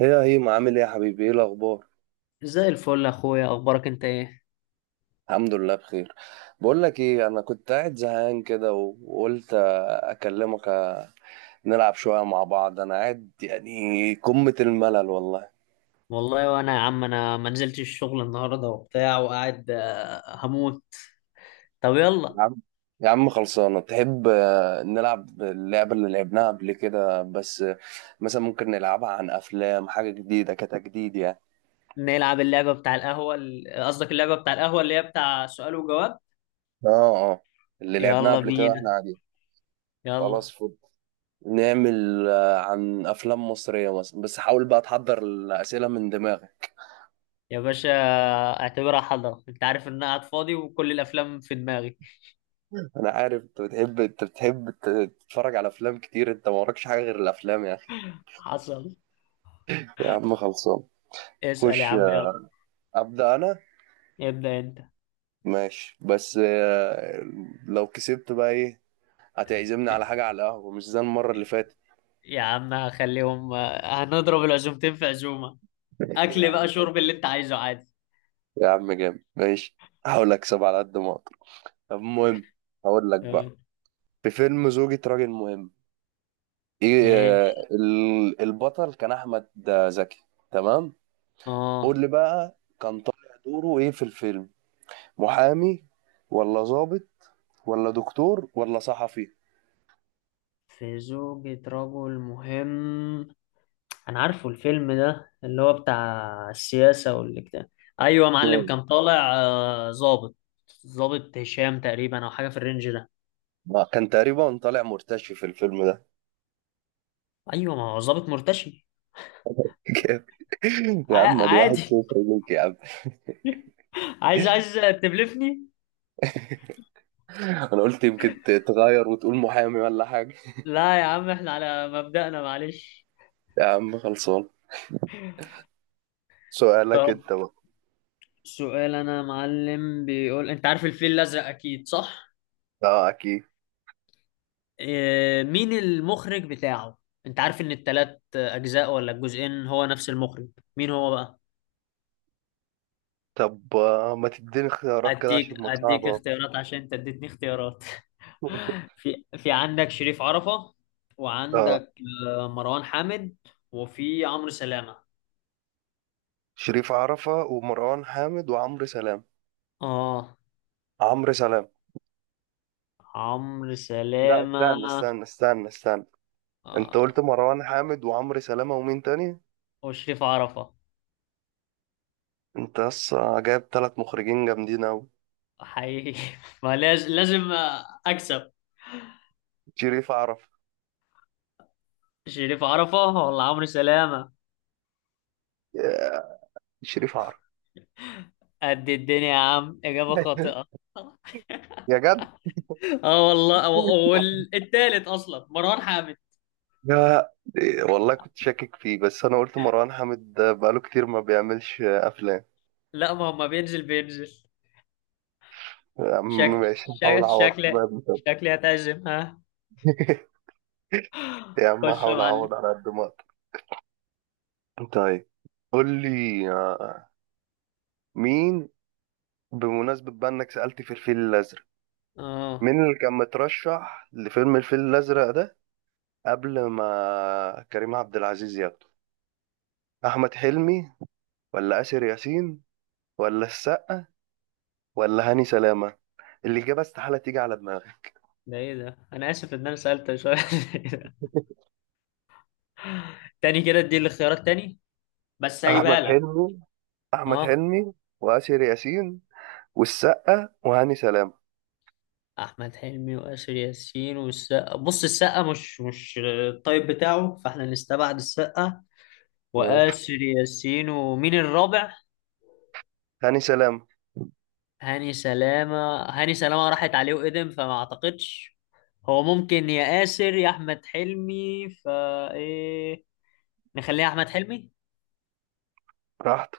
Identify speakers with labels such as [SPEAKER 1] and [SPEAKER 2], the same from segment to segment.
[SPEAKER 1] هي ما عامل ايه يا حبيبي؟ ايه الاخبار؟
[SPEAKER 2] زي الفل يا اخويا، اخبارك انت ايه؟
[SPEAKER 1] الحمد لله بخير. بقول لك ايه، انا كنت قاعد زهقان كده وقلت اكلمك نلعب شويه مع بعض. انا قاعد يعني قمه الملل والله.
[SPEAKER 2] والله وانا يا عم انا ما نزلتش الشغل النهارده وبتاع وقاعد هموت. طب يلا
[SPEAKER 1] يا عم، خلصانه، تحب نلعب اللعبه اللي لعبناها قبل كده؟ بس مثلا ممكن نلعبها عن افلام، حاجه جديده كتجديد يعني.
[SPEAKER 2] نلعب اللعبه بتاع القهوه قصدك اللعبه بتاع القهوه اللي هي بتاع سؤال وجواب.
[SPEAKER 1] اه. اه اللي لعبناها
[SPEAKER 2] يلا
[SPEAKER 1] قبل كده واحنا
[SPEAKER 2] بينا،
[SPEAKER 1] قاعدين. خلاص،
[SPEAKER 2] يلا.
[SPEAKER 1] فل. نعمل عن افلام مصريه مثلا، بس حاول بقى تحضر الاسئله من دماغك.
[SPEAKER 2] يا باشا، اعتبرها حضره، انت عارف ان انا قاعد فاضي وكل الافلام في دماغي.
[SPEAKER 1] انا عارف انت بتحب، تتفرج على افلام كتير، انت ما وراكش حاجه غير الافلام يا اخي.
[SPEAKER 2] حصل.
[SPEAKER 1] يا عم خلصان.
[SPEAKER 2] اسال يا
[SPEAKER 1] خش،
[SPEAKER 2] عم، يلا.
[SPEAKER 1] ابدا انا.
[SPEAKER 2] ابدا انت.
[SPEAKER 1] ماشي بس لو كسبت بقى ايه؟ هتعزمني على حاجه، على القهوه، مش زي المره اللي فاتت.
[SPEAKER 2] يا عم هخليهم هنضرب العزومتين في عزومه.
[SPEAKER 1] يا
[SPEAKER 2] اكل بقى،
[SPEAKER 1] عم،
[SPEAKER 2] شرب اللي انت عايزه عادي.
[SPEAKER 1] جامد. ماشي، هحاول اكسب على قد ما اقدر. طب المهم، هقول لك بقى.
[SPEAKER 2] آه،
[SPEAKER 1] في فيلم زوجة راجل مهم، ايه
[SPEAKER 2] ماشي.
[SPEAKER 1] البطل كان احمد زكي. تمام. قول
[SPEAKER 2] اه.
[SPEAKER 1] لي بقى كان طالع دوره ايه في الفيلم؟ محامي، ولا ضابط، ولا دكتور، ولا صحفي؟
[SPEAKER 2] في زوجة رجل مهم. أنا عارفه الفيلم ده اللي هو بتاع السياسة والاجتماع. أيوة يا معلم،
[SPEAKER 1] مم.
[SPEAKER 2] كان طالع ظابط هشام تقريبا أو حاجة في الرينج ده.
[SPEAKER 1] كان تقريبا طالع مرتشي في الفيلم ده.
[SPEAKER 2] أيوة، ما هو ظابط مرتشي.
[SPEAKER 1] جامد. يا عم، دي واحد
[SPEAKER 2] عادي.
[SPEAKER 1] صفر ليك يا عم.
[SPEAKER 2] عايز تبلفني.
[SPEAKER 1] انا قلت يمكن تغير وتقول محامي ولا حاجة.
[SPEAKER 2] لا يا عم، احنا على مبدأنا معلش.
[SPEAKER 1] يا عم خلصان،
[SPEAKER 2] طب،
[SPEAKER 1] سؤالك انت بقى.
[SPEAKER 2] سؤال أنا يا معلم بيقول: أنت عارف الفيل الأزرق أكيد صح؟
[SPEAKER 1] اه اكيد.
[SPEAKER 2] مين المخرج بتاعه؟ انت عارف ان التلات اجزاء ولا الجزئين هو نفس المخرج؟ مين هو بقى؟
[SPEAKER 1] طب ما تديني اختيارات كده
[SPEAKER 2] اديك
[SPEAKER 1] عشان ما
[SPEAKER 2] اديك
[SPEAKER 1] تصعبها.
[SPEAKER 2] اختيارات عشان انت اديتني اختيارات. في عندك شريف عرفة،
[SPEAKER 1] اه.
[SPEAKER 2] وعندك مروان حامد، وفي عمرو سلامة.
[SPEAKER 1] شريف عرفة ومروان حامد وعمرو سلام.
[SPEAKER 2] اه.
[SPEAKER 1] عمرو سلام.
[SPEAKER 2] عمرو
[SPEAKER 1] لا،
[SPEAKER 2] سلامة.
[SPEAKER 1] استنى، انت قلت
[SPEAKER 2] آه،
[SPEAKER 1] مروان حامد وعمرو سلامة ومين تاني؟
[SPEAKER 2] وشريف عرفة.
[SPEAKER 1] انت بس جايب ثلاث مخرجين جامدين اوي.
[SPEAKER 2] حقيقي. ما لازم اكسب.
[SPEAKER 1] شريف عرف.
[SPEAKER 2] شريف عرفة ولا عمرو سلامة؟
[SPEAKER 1] يا- شريف عرف.
[SPEAKER 2] قد الدنيا يا عم، إجابة خاطئة.
[SPEAKER 1] يا جد،
[SPEAKER 2] اه والله، والتالت اصلا مروان حامد.
[SPEAKER 1] يا والله كنت شاكك فيه، بس انا قلت مروان حامد ده بقاله كتير ما بيعملش افلام.
[SPEAKER 2] لا، ما هو ما بينزل بينزل.
[SPEAKER 1] يا عم
[SPEAKER 2] شكل
[SPEAKER 1] ماشي، هحاول
[SPEAKER 2] شكل
[SPEAKER 1] اعوض
[SPEAKER 2] شكل
[SPEAKER 1] بقى بكده.
[SPEAKER 2] شكلي هتعزم، ها؟
[SPEAKER 1] يا عم،
[SPEAKER 2] خش يا
[SPEAKER 1] هحاول
[SPEAKER 2] معلم.
[SPEAKER 1] اعوض على قد ما اقدر. طيب، قول لي مين، بمناسبة بقى انك سألت في الفيل الازرق،
[SPEAKER 2] اه.
[SPEAKER 1] مين اللي كان مترشح لفيلم الفيل الازرق ده قبل ما كريم عبد العزيز ياخده؟ احمد حلمي، ولا آسر ياسين، ولا السقا، ولا هاني سلامة؟ الإجابة استحالة تيجي على دماغي.
[SPEAKER 2] ده ايه ده؟ انا اسف ان انا سالت شويه. تاني كده، ادي الاختيارات تاني، بس
[SPEAKER 1] احمد
[SPEAKER 2] هجيبها لك.
[SPEAKER 1] حلمي. احمد
[SPEAKER 2] اه.
[SPEAKER 1] حلمي وآسر ياسين والسقا وهاني سلامة.
[SPEAKER 2] احمد حلمي واسر ياسين والسقا. بص، السقا مش الطيب بتاعه، فاحنا نستبعد السقا.
[SPEAKER 1] تمام.
[SPEAKER 2] واسر ياسين، ومين الرابع؟
[SPEAKER 1] هاني سلامة
[SPEAKER 2] هاني سلامة هاني سلامة راحت عليه وقدم فما اعتقدش. هو ممكن يا ياسر يا احمد حلمي. ايه. نخليها احمد حلمي.
[SPEAKER 1] راحت.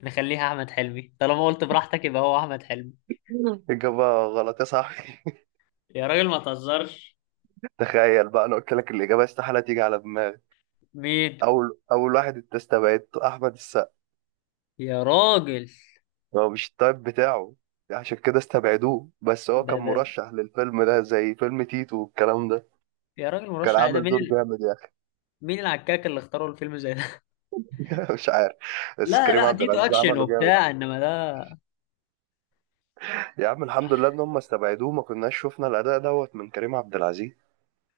[SPEAKER 2] نخليها احمد حلمي طالما قلت براحتك يبقى هو احمد حلمي.
[SPEAKER 1] مم. إجابة غلط يا صاحبي.
[SPEAKER 2] يا راجل ما تهزرش.
[SPEAKER 1] تخيل بقى، أنا قلت لك الإجابة استحالة تيجي على دماغي.
[SPEAKER 2] مين؟
[SPEAKER 1] أول واحد أنت استبعدته أحمد السقا،
[SPEAKER 2] يا راجل.
[SPEAKER 1] هو مش التايب بتاعه، عشان كده استبعدوه، بس هو
[SPEAKER 2] ده
[SPEAKER 1] كان
[SPEAKER 2] ده
[SPEAKER 1] مرشح للفيلم ده زي فيلم تيتو والكلام ده.
[SPEAKER 2] يا راجل،
[SPEAKER 1] كان
[SPEAKER 2] مرشح عادي، ده
[SPEAKER 1] عامل
[SPEAKER 2] مين
[SPEAKER 1] دور جامد يعني.
[SPEAKER 2] مين العكاك اللي اختاروا الفيلم زي ده؟
[SPEAKER 1] مش عارف، بس
[SPEAKER 2] لا،
[SPEAKER 1] كريم
[SPEAKER 2] لا،
[SPEAKER 1] عبد
[SPEAKER 2] ديتو
[SPEAKER 1] العزيز
[SPEAKER 2] اكشن
[SPEAKER 1] عمله جامد.
[SPEAKER 2] وبتاع، انما ده.
[SPEAKER 1] يا عم الحمد لله ان هم استبعدوه، ما كناش شفنا الاداء دوت من كريم عبد العزيز.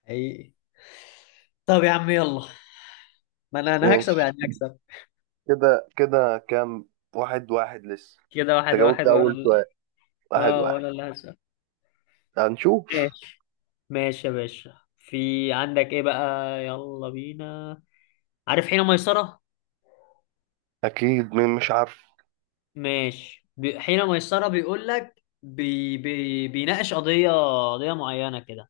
[SPEAKER 2] حقيقي. طب يا عم، يلا. ما انا هكسب
[SPEAKER 1] ماشي.
[SPEAKER 2] يعني هكسب.
[SPEAKER 1] كده كده كام؟ واحد واحد لسه؟
[SPEAKER 2] كده
[SPEAKER 1] انت
[SPEAKER 2] واحد
[SPEAKER 1] جاوبت
[SPEAKER 2] واحد، وانا
[SPEAKER 1] اول سؤال. واحد
[SPEAKER 2] اه
[SPEAKER 1] واحد.
[SPEAKER 2] وانا اللي هكسب.
[SPEAKER 1] هنشوف.
[SPEAKER 2] ماشي يا باشا، في عندك ايه بقى؟ يلا بينا. عارف حين ميسرة؟
[SPEAKER 1] اكيد، مين مش عارف.
[SPEAKER 2] ماشي. حين ميسرة بيقول لك بيناقش قضية. قضية معينة كده.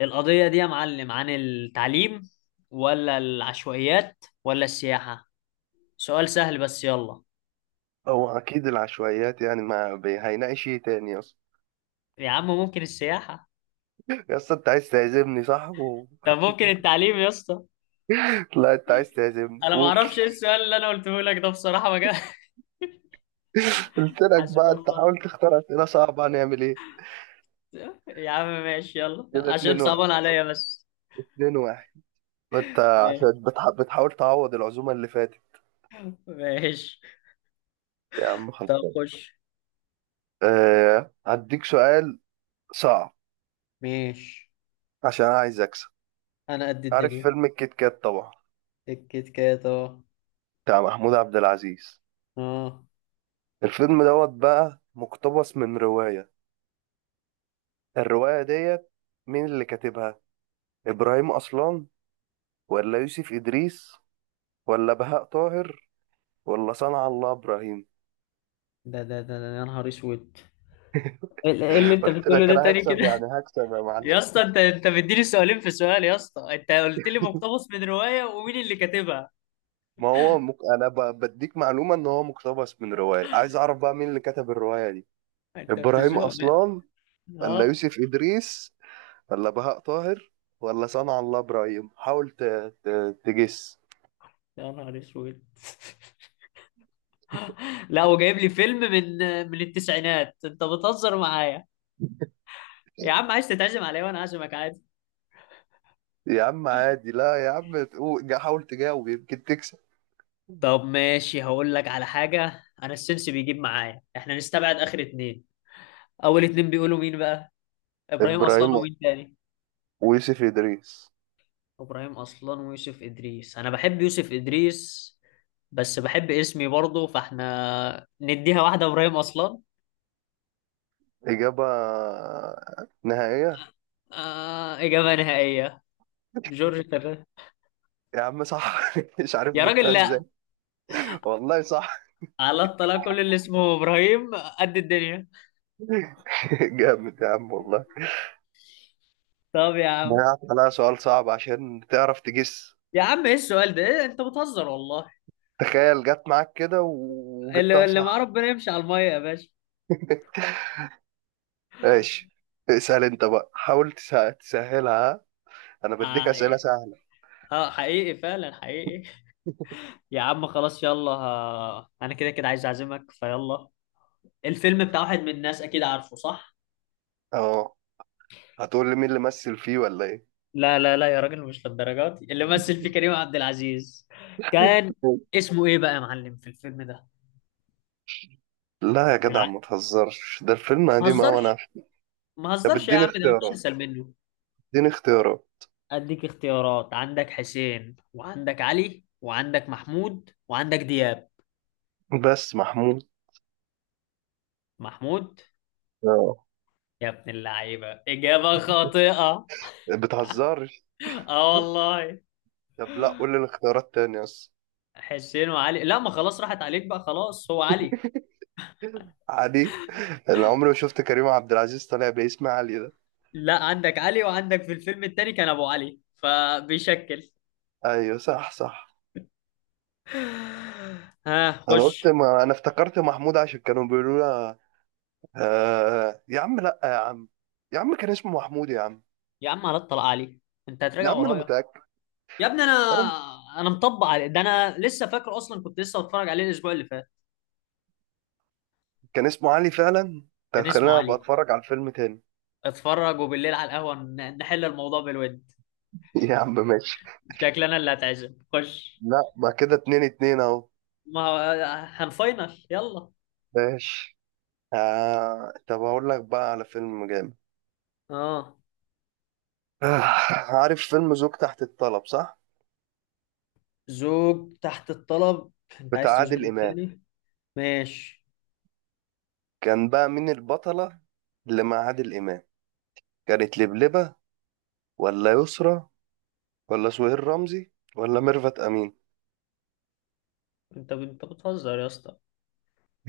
[SPEAKER 2] القضية دي يا معلم عن التعليم، ولا العشوائيات، ولا السياحة؟ سؤال سهل بس، يلا.
[SPEAKER 1] او اكيد العشوائيات يعني، ما بي... هيناقش ايه تاني اصلا؟
[SPEAKER 2] يا عم ممكن السياحة؟
[SPEAKER 1] يا اسطى انت عايز تعزمني صح
[SPEAKER 2] طب ممكن التعليم يا اسطى؟
[SPEAKER 1] لا انت عايز تعزمني،
[SPEAKER 2] انا ما
[SPEAKER 1] قول.
[SPEAKER 2] اعرفش ايه السؤال اللي انا قلته لك ده بصراحة، ما جا-
[SPEAKER 1] قلت لك
[SPEAKER 2] حسبي
[SPEAKER 1] بقى انت
[SPEAKER 2] الله.
[SPEAKER 1] حاول تختار اسئله صعبه، هنعمل ايه؟
[SPEAKER 2] يا عم ماشي، يلا
[SPEAKER 1] كده
[SPEAKER 2] عشان
[SPEAKER 1] اتنين واحد.
[SPEAKER 2] صعبان عليا بس.
[SPEAKER 1] اتنين واحد انت، عشان بتحاول تعوض العزومه اللي فاتت.
[SPEAKER 2] ماشي.
[SPEAKER 1] يا عم
[SPEAKER 2] طب
[SPEAKER 1] خلصان.
[SPEAKER 2] خش.
[SPEAKER 1] هديك سؤال صعب
[SPEAKER 2] ماشي،
[SPEAKER 1] عشان أنا عايز اكسب.
[SPEAKER 2] انا قد
[SPEAKER 1] عارف
[SPEAKER 2] الدنيا.
[SPEAKER 1] فيلم الكيت كات طبعا،
[SPEAKER 2] الكيت كات، اه.
[SPEAKER 1] بتاع محمود عبد العزيز.
[SPEAKER 2] اه.
[SPEAKER 1] الفيلم دوت بقى مقتبس من روايه، الروايه ديت مين اللي كاتبها؟ ابراهيم اصلان، ولا يوسف ادريس، ولا بهاء طاهر، ولا صنع الله ابراهيم؟
[SPEAKER 2] يا نهار اسود. ايه اللي انت
[SPEAKER 1] قلت
[SPEAKER 2] بتقوله
[SPEAKER 1] لك
[SPEAKER 2] ده
[SPEAKER 1] انا
[SPEAKER 2] تاني كده؟
[SPEAKER 1] هكسب يعني هكسب يا معلم.
[SPEAKER 2] يا اسطى، انت مديني سؤالين في سؤال. يا اسطى، انت قلت لي مقتبس من رواية ومين اللي كاتبها.
[SPEAKER 1] ما هو مك... انا ب... بديك معلومه ان هو مقتبس من روايه، عايز اعرف بقى مين اللي كتب الروايه دي.
[SPEAKER 2] انت
[SPEAKER 1] ابراهيم
[SPEAKER 2] بتزنق، لا.
[SPEAKER 1] اصلان، ولا
[SPEAKER 2] اه.
[SPEAKER 1] يوسف ادريس، ولا بهاء طاهر، ولا صنع الله ابراهيم. حاول ت... تجس.
[SPEAKER 2] يا نهار اسود. لا، وجايب لي فيلم من التسعينات، انت بتهزر معايا. يا عم عايز تتعزم عليا وانا عازمك عادي.
[SPEAKER 1] يا عم عادي، لا يا عم، حاول تجاوب يمكن تكسب.
[SPEAKER 2] طب ماشي، هقول لك على حاجة، أنا السنس بيجيب معايا، إحنا نستبعد آخر اتنين. أول اتنين بيقولوا مين بقى؟ إبراهيم
[SPEAKER 1] ابراهيم
[SPEAKER 2] أصلان ومين تاني؟
[SPEAKER 1] ويوسف ادريس.
[SPEAKER 2] إبراهيم أصلان ويوسف إدريس. أنا بحب يوسف إدريس، بس بحب اسمي برضه، فإحنا نديها واحدة إبراهيم أصلان.
[SPEAKER 1] اجابه نهائيه.
[SPEAKER 2] آه، إجابة نهائية. جورج فرنانديز.
[SPEAKER 1] يا عم صح. مش عارف
[SPEAKER 2] يا
[SPEAKER 1] جبتها
[SPEAKER 2] راجل
[SPEAKER 1] ازاي.
[SPEAKER 2] لأ.
[SPEAKER 1] والله صح.
[SPEAKER 2] على الطلاق، كل اللي اسمه إبراهيم قد الدنيا.
[SPEAKER 1] جامد يا عم والله.
[SPEAKER 2] طب يا عم.
[SPEAKER 1] ضيعت عليها سؤال صعب عشان تعرف تجس.
[SPEAKER 2] يا عم إيه السؤال ده؟ إيه، أنت بتهزر والله.
[SPEAKER 1] تخيل جت معاك كده وجبتها
[SPEAKER 2] اللي مع
[SPEAKER 1] صح.
[SPEAKER 2] ربنا يمشي على المية يا باشا.
[SPEAKER 1] ماشي. اسأل انت بقى، حاول تسهلها، ها؟ انا بديك
[SPEAKER 2] آه.
[SPEAKER 1] اسئلة سهلة.
[SPEAKER 2] اه، حقيقي فعلا، حقيقي. يا عم خلاص، يلا. انا كده كده عايز اعزمك، فيلا. الفيلم بتاع واحد من الناس، اكيد عارفه صح؟
[SPEAKER 1] اه. هتقول لي مين اللي مثل فيه ولا ايه؟
[SPEAKER 2] لا، لا، لا، يا راجل مش للدرجات دي. اللي مثل فيه كريم عبد العزيز. كان. اسمه ايه بقى يا معلم في الفيلم ده؟
[SPEAKER 1] لا يا
[SPEAKER 2] كان
[SPEAKER 1] جدع ما تهزرش، ده الفيلم
[SPEAKER 2] ما
[SPEAKER 1] قديم اوي، انا
[SPEAKER 2] هزرش.
[SPEAKER 1] عارف.
[SPEAKER 2] ما
[SPEAKER 1] طب
[SPEAKER 2] هزرش يا
[SPEAKER 1] اديني
[SPEAKER 2] عم، ده مفيش
[SPEAKER 1] اختيارات،
[SPEAKER 2] اسهل منه.
[SPEAKER 1] اديني اختيارات
[SPEAKER 2] اديك اختيارات، عندك حسين، وعندك علي، وعندك محمود، وعندك دياب.
[SPEAKER 1] بس. محمود.
[SPEAKER 2] محمود.
[SPEAKER 1] اه.
[SPEAKER 2] يا ابن اللعيبة، إجابة خاطئة.
[SPEAKER 1] بتهزرش.
[SPEAKER 2] اه والله.
[SPEAKER 1] طب لا، قول لي الاختيارات تاني بس.
[SPEAKER 2] حسين وعلي. لا، ما خلاص، راحت عليك بقى، خلاص هو علي.
[SPEAKER 1] عادي، انا عمري ما شفت كريم عبد العزيز طالع باسم علي ده.
[SPEAKER 2] لا، عندك علي، وعندك في الفيلم التاني كان ابو علي فبيشكل.
[SPEAKER 1] ايوه صح،
[SPEAKER 2] ها،
[SPEAKER 1] انا قلت،
[SPEAKER 2] خش.
[SPEAKER 1] ما انا افتكرت محمود عشان كانوا بيقولوا لها يا عم لا يا عم، كان اسمه محمود يا عم.
[SPEAKER 2] يا عم على الطلاق علي. انت
[SPEAKER 1] يا
[SPEAKER 2] هتراجع
[SPEAKER 1] عم انا
[SPEAKER 2] ورايا.
[SPEAKER 1] متاكد.
[SPEAKER 2] يا ابني، انا.
[SPEAKER 1] أنا...
[SPEAKER 2] انا مطبق علي ده، انا لسه فاكر، اصلا كنت لسه بتفرج عليه الاسبوع اللي فات.
[SPEAKER 1] كان اسمه علي فعلا، انت
[SPEAKER 2] كان
[SPEAKER 1] هتخليني
[SPEAKER 2] اسمه
[SPEAKER 1] ابقى
[SPEAKER 2] علي.
[SPEAKER 1] اتفرج على الفيلم تاني.
[SPEAKER 2] اتفرج، وبالليل على القهوه نحل الموضوع بالود.
[SPEAKER 1] يا عم ماشي.
[SPEAKER 2] شكلنا اللي هتعزم، خش.
[SPEAKER 1] لا ما كده اتنين اتنين اهو.
[SPEAKER 2] ما هو. هنفاينل، يلا.
[SPEAKER 1] ماشي. طب اقول لك بقى على فيلم جامد.
[SPEAKER 2] اه.
[SPEAKER 1] آه... عارف فيلم زوج تحت الطلب صح؟
[SPEAKER 2] زوج تحت الطلب. انت
[SPEAKER 1] بتاع
[SPEAKER 2] عايز
[SPEAKER 1] عادل
[SPEAKER 2] تزنقني
[SPEAKER 1] امام.
[SPEAKER 2] تاني؟ ماشي.
[SPEAKER 1] كان بقى مين البطله اللي مع عادل امام؟ كانت لبلبه، ولا يسرى، ولا سهير رمزي، ولا ميرفت امين؟
[SPEAKER 2] انت بتهزر يا اسطى.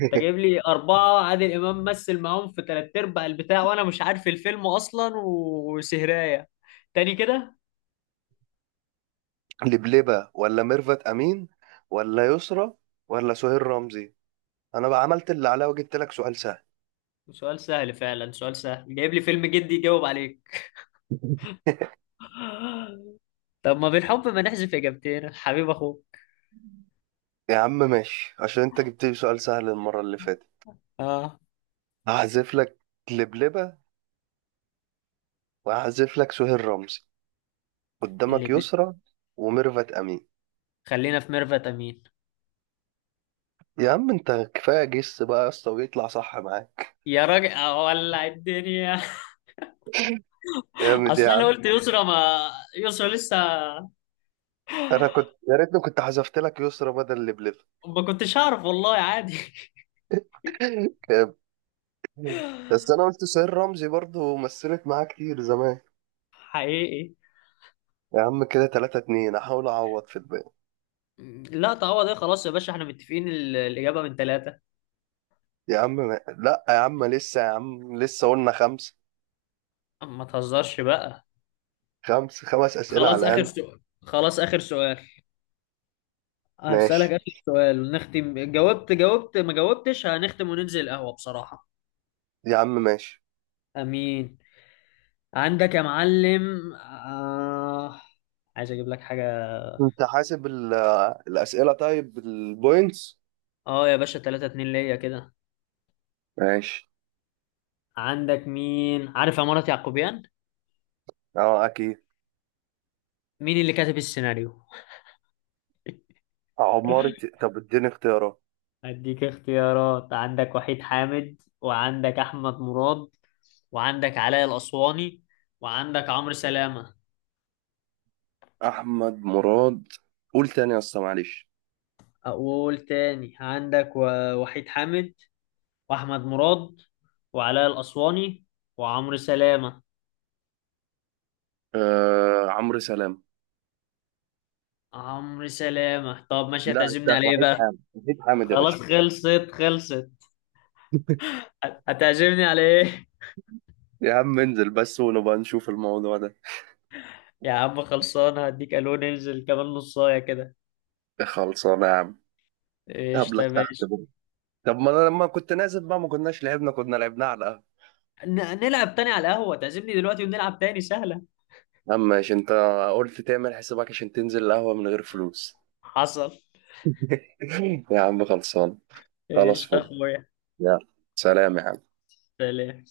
[SPEAKER 2] انت جايب لي أربعة عادل إمام مثل معاهم في تلات أرباع البتاع، وأنا مش عارف الفيلم أصلا وسهراية. تاني كده.
[SPEAKER 1] لبلبة، ولا ميرفت أمين، ولا يسرى، ولا سهير رمزي؟ أنا بقى عملت اللي عليا وجبت لك سؤال سهل.
[SPEAKER 2] سؤال سهل فعلا، سؤال سهل جايب لي فيلم جدي يجاوب عليك. طب ما بالحب، ما نحذف إجابتين حبيب أخوك.
[SPEAKER 1] يا عم ماشي، عشان أنت جبت لي سؤال سهل المرة اللي فاتت
[SPEAKER 2] اه.
[SPEAKER 1] هحذف لك لبلبة، وهحذف لك سهير رمزي. قدامك
[SPEAKER 2] اللي بي...
[SPEAKER 1] يسرى وميرفت أمين.
[SPEAKER 2] خلينا في ميرفت أمين.
[SPEAKER 1] يا عم أنت كفاية جس بقى يا اسطى ويطلع صح معاك.
[SPEAKER 2] يا راجل أولع الدنيا!
[SPEAKER 1] جامد يا
[SPEAKER 2] أصلا أنا
[SPEAKER 1] عم.
[SPEAKER 2] قلت يسرا، ما يسرا لسه.
[SPEAKER 1] أنا كنت، يا ريتني كنت حذفت لك يسرى بدل لبلبة.
[SPEAKER 2] ما كنتش هعرف والله، عادي.
[SPEAKER 1] جامد. بس أنا قلت سهير رمزي برضه مثلت معاه كتير زمان.
[SPEAKER 2] حقيقي.
[SPEAKER 1] يا عم كده 3-2، احاول اعوض في الباقي.
[SPEAKER 2] لا، تعوض ايه؟ خلاص يا باشا، احنا متفقين الإجابة من ثلاثة.
[SPEAKER 1] يا عم ما... لا يا عم لسه، يا عم لسه، قلنا خمسة.
[SPEAKER 2] ما تهزرش بقى.
[SPEAKER 1] خمس أسئلة على
[SPEAKER 2] خلاص آخر
[SPEAKER 1] الأقل.
[SPEAKER 2] سؤال، خلاص آخر سؤال. هسألك
[SPEAKER 1] ماشي.
[SPEAKER 2] آخر سؤال نختم، جاوبت ما جاوبتش هنختم وننزل القهوة بصراحة.
[SPEAKER 1] يا عم ماشي.
[SPEAKER 2] أمين. عندك يا معلم عايز أجيب لك حاجة.
[SPEAKER 1] انت حاسب الأسئلة طيب بالبوينتس؟
[SPEAKER 2] اه يا باشا، 3 2 ليا كده.
[SPEAKER 1] ماشي.
[SPEAKER 2] عندك، مين عارف عمارة يعقوبيان؟
[SPEAKER 1] اه اكيد.
[SPEAKER 2] مين اللي كاتب السيناريو؟
[SPEAKER 1] عمارة. طب اديني اختيارات.
[SPEAKER 2] أديك اختيارات، عندك وحيد حامد، وعندك أحمد مراد، وعندك علاء الأسواني، وعندك عمرو سلامة.
[SPEAKER 1] احمد مراد. قول تاني يا اسطى معلش.
[SPEAKER 2] أقول تاني، عندك وحيد حامد، وأحمد مراد، وعلاء الأسواني، وعمرو سلامة.
[SPEAKER 1] عمرو سلام.
[SPEAKER 2] عمرو سلامة. طب ماشي،
[SPEAKER 1] لا أنت،
[SPEAKER 2] هتعزمني على إيه
[SPEAKER 1] وحيد
[SPEAKER 2] بقى؟
[SPEAKER 1] حامد، يا
[SPEAKER 2] خلاص،
[SPEAKER 1] باشا.
[SPEAKER 2] خلصت خلصت. هتعزمني على إيه؟
[SPEAKER 1] يا عم انزل بس ونبقى نشوف الموضوع ده.
[SPEAKER 2] يا عم خلصان، هديك ألو، ننزل كمان نصاية كده.
[SPEAKER 1] خلصانة يا عم.
[SPEAKER 2] إيش،
[SPEAKER 1] قبلك
[SPEAKER 2] طيب
[SPEAKER 1] تحت.
[SPEAKER 2] إيش.
[SPEAKER 1] طب ما انا لما كنت نازل بقى ما كناش لعبنا، كنا لعبناه على القهوة.
[SPEAKER 2] ن- نلعب تاني على القهوة، تعزمني دلوقتي ونلعب تاني سهلة.
[SPEAKER 1] اما عشان انت قلت تعمل حسابك عشان تنزل القهوة من غير فلوس.
[SPEAKER 2] حصل.
[SPEAKER 1] يا عم خلصان. خلاص
[SPEAKER 2] ايش
[SPEAKER 1] فل.
[SPEAKER 2] اخويا.
[SPEAKER 1] يلا، سلام يا عم.
[SPEAKER 2] سلام.